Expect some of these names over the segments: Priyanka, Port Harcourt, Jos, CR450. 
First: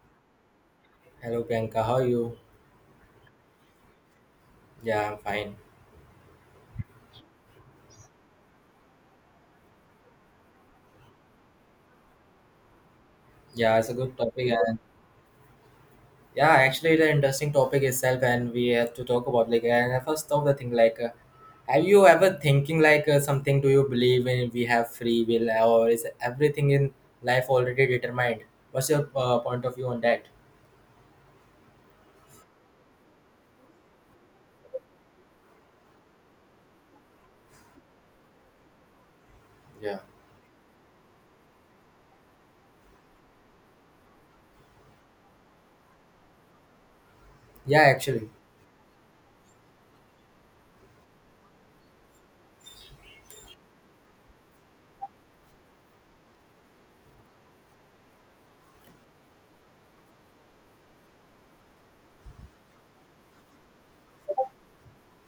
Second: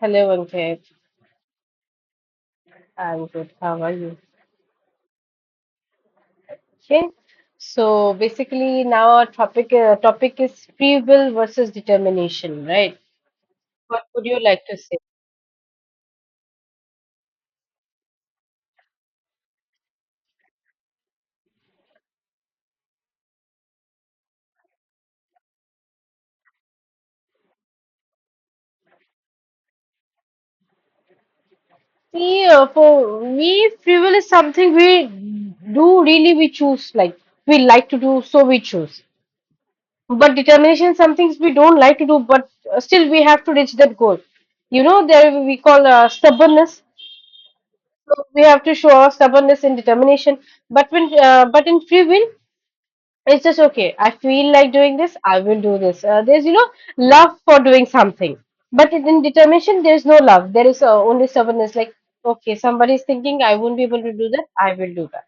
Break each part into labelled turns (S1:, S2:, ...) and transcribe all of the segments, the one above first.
S1: Hello, Ankit.
S2: Hello Priyanka, how are you?
S1: I'm good. How are you?
S2: Yeah, I'm fine.
S1: Okay. So basically, now our topic is free will versus determination, right?
S2: Yeah, it's a
S1: What
S2: good
S1: would you
S2: topic
S1: like to
S2: and
S1: say?
S2: yeah, actually it's an interesting topic itself and we have to talk about like and I first of the thing like have you ever thinking like something, do you believe in we have free will or is everything in life already determined? What's your point of view on that?
S1: See, for me, free will is something we do, really we choose, like we like to do, so we choose.
S2: Yeah.
S1: But determination, some things we don't like to do, but still we have to reach that goal. You know, there we call stubbornness.
S2: Yeah,
S1: So
S2: actually.
S1: we have to show our stubbornness and determination. But in free will. It's just okay. I feel like doing this. I will do this. There's love for doing something, but in determination there's no love. There is only stubbornness. Like okay, somebody is thinking I won't be able to do that. I will do that.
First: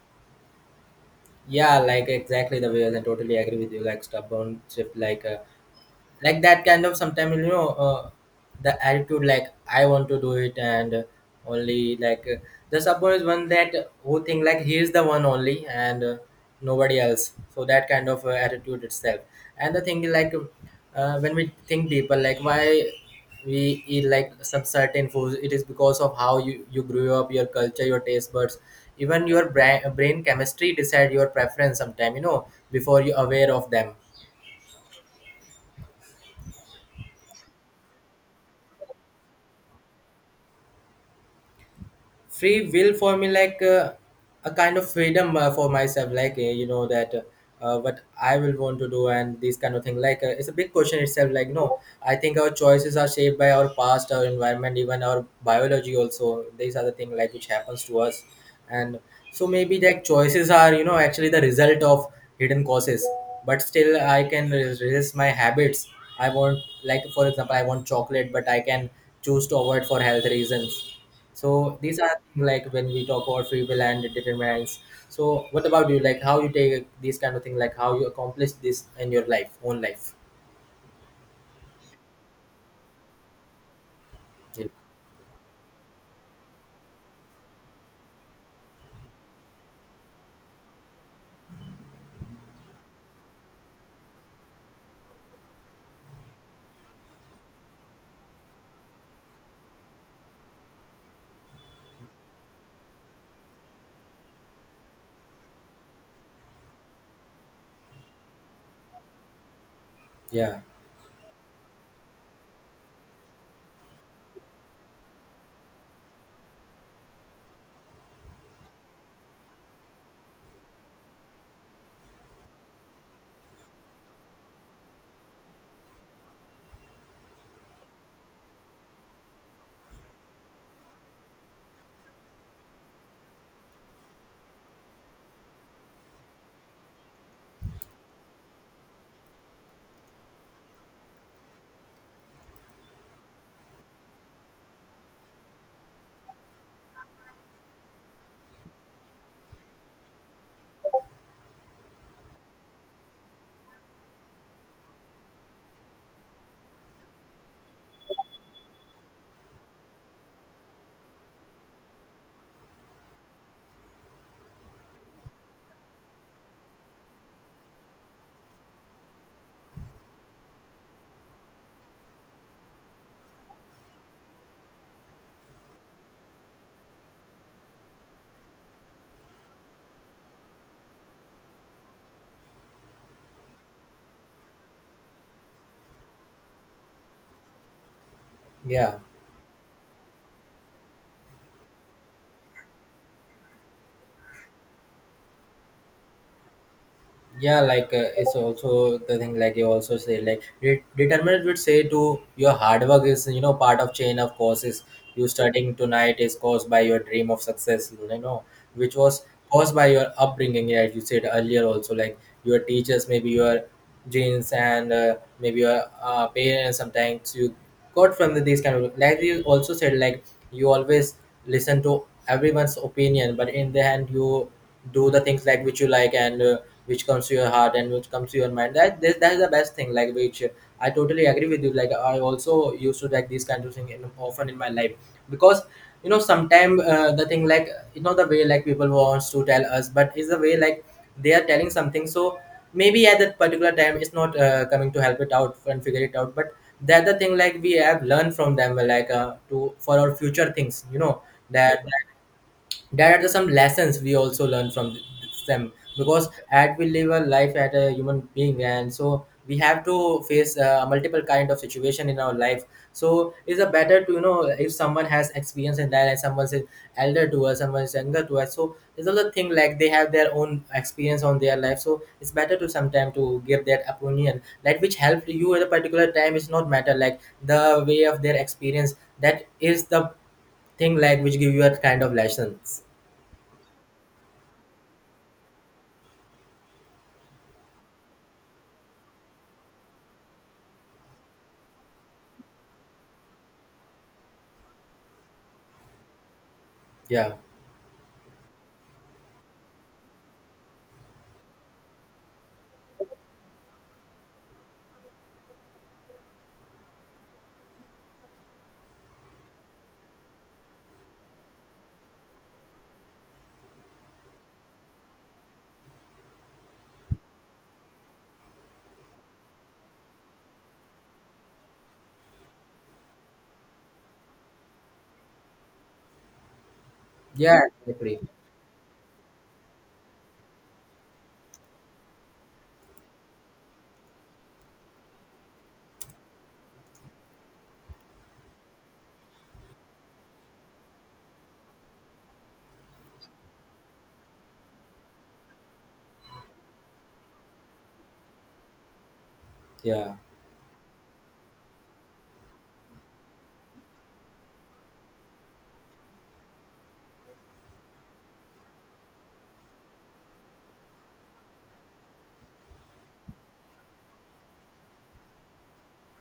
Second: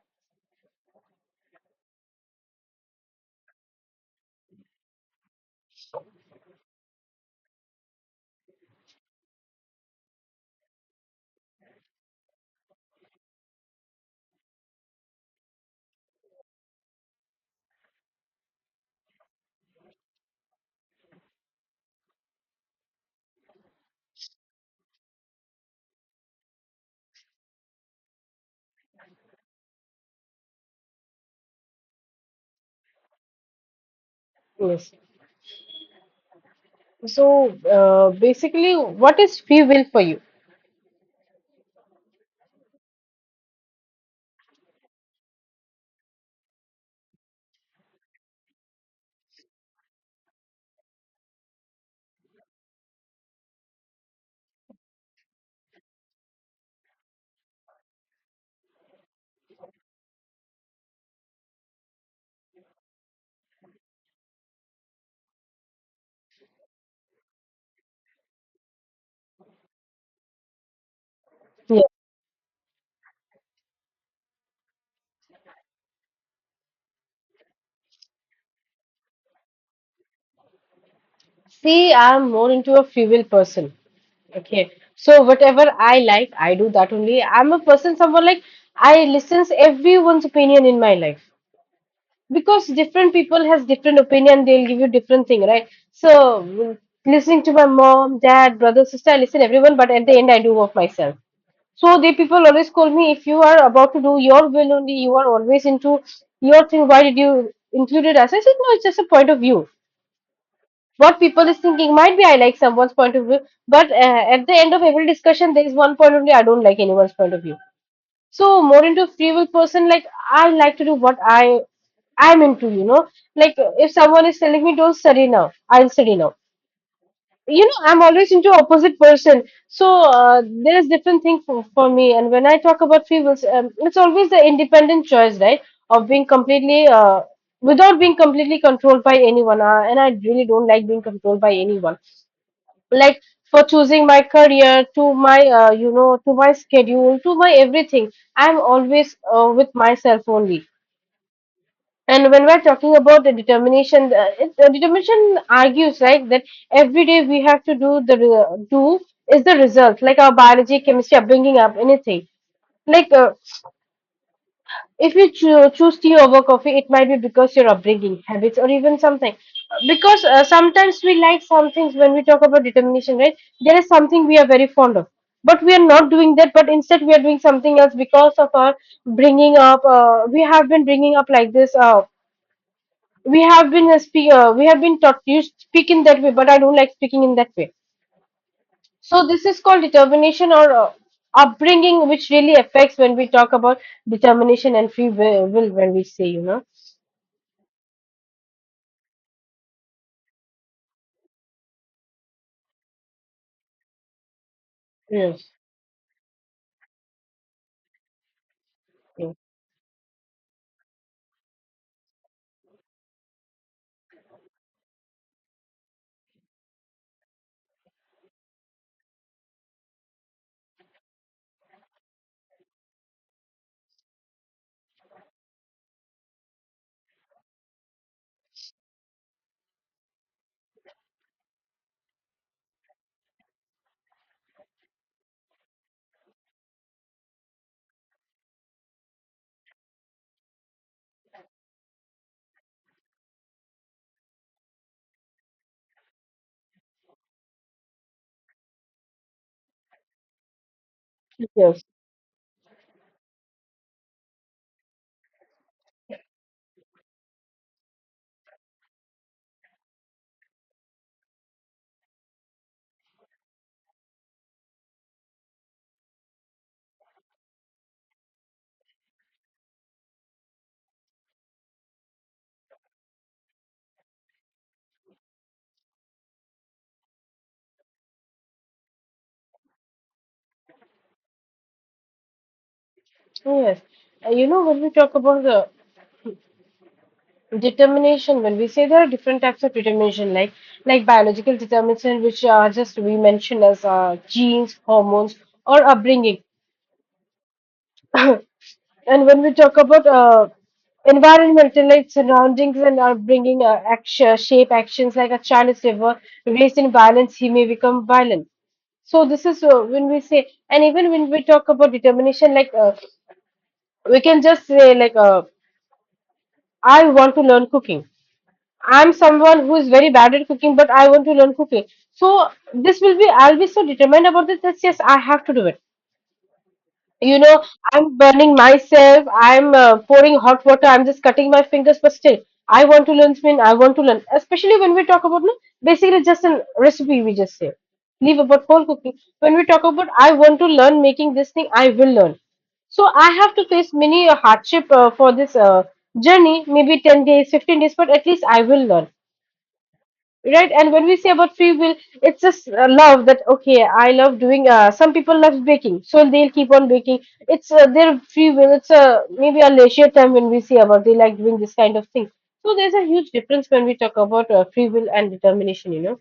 S2: Yeah, like exactly the way I totally agree with you like stubborn shift like that kind of sometimes you know the attitude like I want to do it and only like the support is one that who think like he is the one only and nobody else, so that kind of attitude itself. And the thing is like when we think deeper, like why we eat like some certain foods, it is because of how you grew up, your culture, your taste buds, even your brain chemistry decide your preference sometime, you know, before you aware of them.
S1: Yes. So basically, what is free will for you?
S2: Free will for me like a kind of freedom for myself, like you know that what I will want to do, and this kind of thing like it's a big question itself, like no, I think our choices are shaped by our past, our environment, even our biology also. These are the thing like which happens to us, and so maybe that choices are, you know, actually the result of hidden causes. But still I can resist my habits. I want, like for example I want chocolate, but I can choose to avoid for health reasons. So
S1: Yeah.
S2: these are things like when we talk about free will and determinants. So what about you? Like how you take these kind of thing? Like how you accomplish this in your life, own life?
S1: See, I'm more into a free will person.
S2: Yeah,
S1: Okay. So whatever I like, I do that only. I'm a person, someone like I listens everyone's opinion in my life, because different people has different opinion, they'll give you different thing, right? So listening to my mom, dad, brother, sister, I listen everyone, but at the end I do work myself. So they people always call me, if you are about to do your will only, you are always into your thing, why did you include it? As I said, no, it's just a point of view.
S2: yeah.
S1: What people is thinking, might be I like someone's point of view, but at the end of every discussion there is one point only, I don't like anyone's point of view. So more into free will person. Like I like to do what I'm into. Like if someone is telling me don't study now, I'll study now. I'm always into opposite person. So there is different thing for me. And when I talk about free wills, it's always the independent choice, right? Of being completely without being completely controlled by anyone, and I really don't like being controlled by anyone, like for choosing my career, to my to my schedule, to my everything, I'm always with myself only. And when we're talking about the determination, determination argues, right, that every day we have to do the do is the result, like our biology, chemistry, upbringing up, anything. Like if you choose tea over coffee, it might be because your upbringing, habits, or even something. Because sometimes we like some things when we talk about determination, right? There is something we are very fond of, but we are not doing that. But instead, we are doing something else because of our bringing up. We have been bringing up like this. We have been taught you speak in that way, but I don't like speaking in that way.
S2: Yeah.
S1: So this is called determination or upbringing, which really affects when we talk about determination and free will when we say.
S2: Yeah like it's also the thing like you also say like determinant would say to your hard work is, you know, part of chain of causes. You
S1: Yes,
S2: studying tonight is caused by your dream of success, you know, which was
S1: yes,
S2: caused by your upbringing. Yeah, you said earlier also like your teachers, maybe your genes, and maybe your parents sometimes you got from these kind of. Like you also said like you always listen to everyone's opinion, but in the end you do the things like which you like and which comes to your heart and which comes to your mind, that this, that is the best thing like which I totally agree with you. Like I also used to like these kinds of things in, often in my life, because you know sometimes the thing like you know the way like people wants to tell us, but is the way like they are telling something. So maybe at that particular time it's not coming to help it out and figure it out, but the other thing like we have learned from them like to for our future things, you know,
S1: yes.
S2: that there are the some lessons we also learn from them. Because as we live a life as a human being, and so we have to face multiple kind of situation in our life. So it's a better to, you know, if someone has experience in that, and someone's elder to us, someone's younger to us, so it's another thing like they have their own experience on their life. So it's better to sometime to give that opinion like which helped you at a particular time. It's not matter like the way of their experience, that is the thing like which give you a kind of lessons.
S1: Yes. When we talk about the determination, when we say there are different types of determination, like biological determination, which are just we mentioned as genes, hormones, or upbringing.
S2: Yeah.
S1: And when we talk about environmental, like surroundings and are bringing action, shape actions, like a child is ever raised in violence, he may become violent. So this is when we say, and even when we talk about determination, like we can just say, I want to learn cooking. I'm someone who is very bad at cooking, but I want to learn cooking. So I'll be so determined about this that yes, I have to do it. you know
S2: Yeah,
S1: I'm
S2: exactly.
S1: burning myself, I'm pouring hot water, I'm just cutting my fingers, but still I want to learn spin I want to learn, especially when we talk about, no, basically just a recipe, we just say leave about whole cooking. When we talk about I want to learn making this thing, I will learn. So I have to face many a hardship for this journey, maybe 10 days, 15 days, but at least I will learn,
S2: Yeah.
S1: right? And when we say about free will, it's just love, that okay, I love doing some people love baking, so they'll keep on baking. It's their free will. It's a maybe a leisure time, when we see about they like doing this kind of thing. So there's a huge difference when we talk about free will and determination.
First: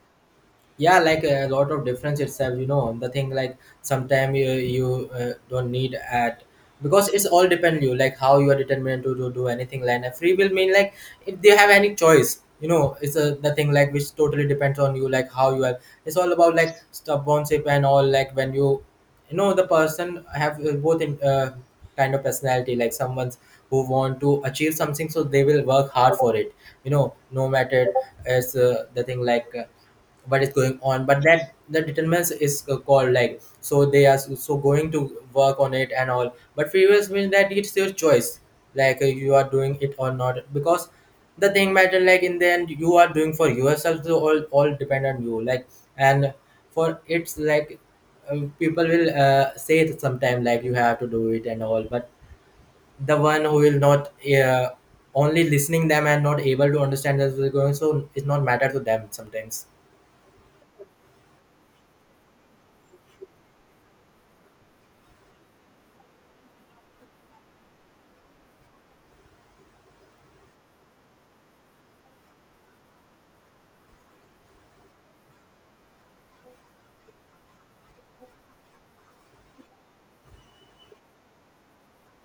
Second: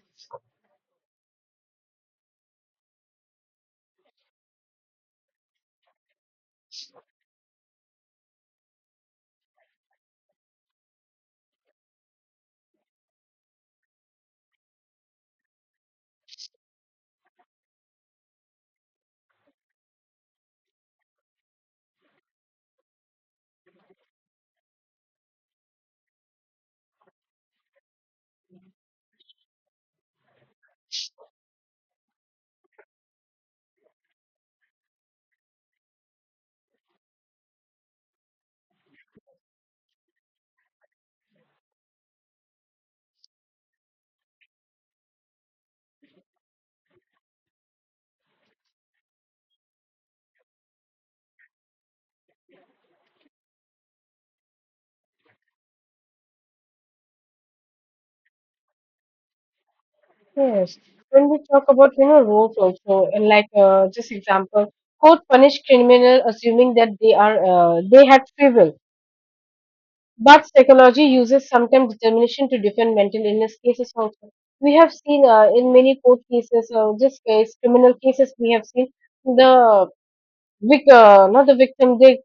S2: Yeah like a lot of difference itself, you know. The thing like sometime you don't need at, because it's all depend you like how you are determined to do anything. Like a free will mean like if they have any choice, you know, it's a the thing like which totally depends on you like how you are. It's all about like stubbornness and all. Like when you know, the person have both in kind of personality, like someone's who want to achieve something, so they will work hard for it, you know, no matter as the thing like what is going on. But that the determines is called like, so they are so going to work on it and all. But freeways means that it's your choice, like you are doing it or not, because the thing matter like in the end you are doing for yourself. So all depend on you like. And for it's like people will say it sometime like you have to do it and all, but the one who will not uh, only listening them and not able to understand as they're going, so it's not matter to them sometimes.
S1: Yes, when we talk about roles also, and like just example, court punish criminal assuming that they had free will. But psychology uses sometimes determination to defend mental illness cases also. We have seen in many court cases, criminal cases, we have seen the not the victim,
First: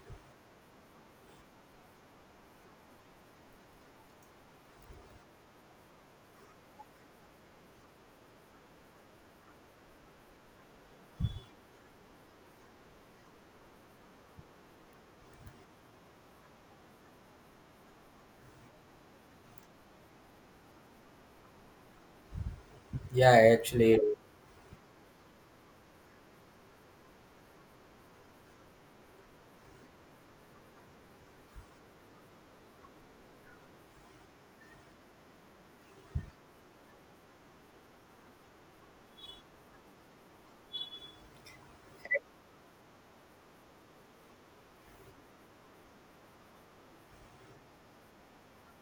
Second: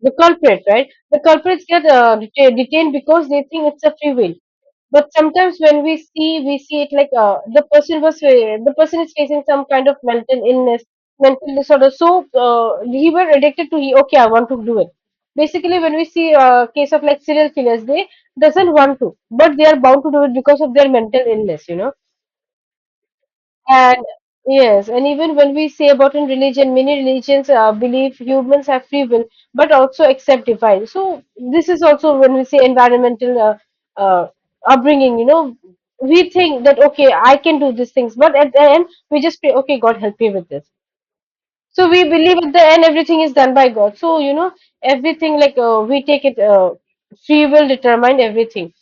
S1: the culprit, right? The culprits get detained because they think it's a free will. But sometimes when we see it, like the person is facing some kind of mental illness, mental disorder. So he were addicted to he. Okay, I want to do it. Basically, when we see a case of like serial killers, they doesn't want to, but they are bound to do it because of their mental illness. You know.
S2: Yeah, actually,
S1: And yes, and even when we say about in religion, many religions believe humans have free will, but also accept divine. So this is also when we say environmental uh, upbringing. We think that okay, I can do these things, but at the end we just pray, okay, God help me with this. So we believe at the end everything is done by God. So everything like we take it, free will determine everything.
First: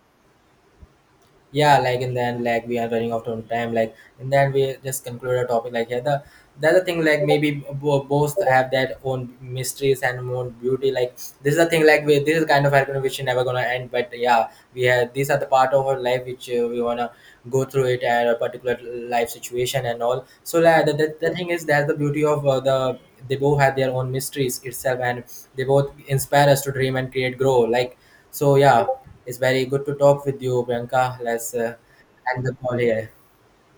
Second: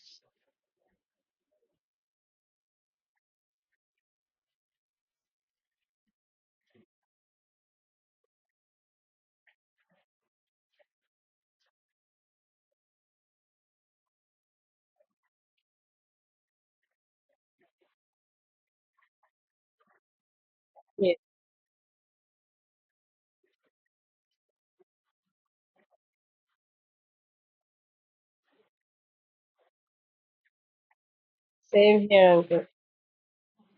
S2: yeah, like and then like we are running out of time. Like and then we just conclude our topic. Like yeah, the other thing, like maybe both have their own mysteries and own beauty. Like this is the thing, like we, this is kind of argument which is never gonna end. But yeah, we have these are the part of our life which we wanna go through it at a particular life situation and all. So like the,
S1: Yes,
S2: the, the thing is that's the beauty of the they both have their own mysteries itself, and they both inspire us to dream and create grow. Like so yeah, it's very good to talk with you, Priyanka. Let's
S1: same here,
S2: end the
S1: uncle.
S2: call here.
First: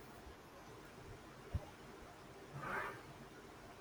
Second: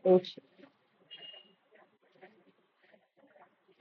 S1: Thank you.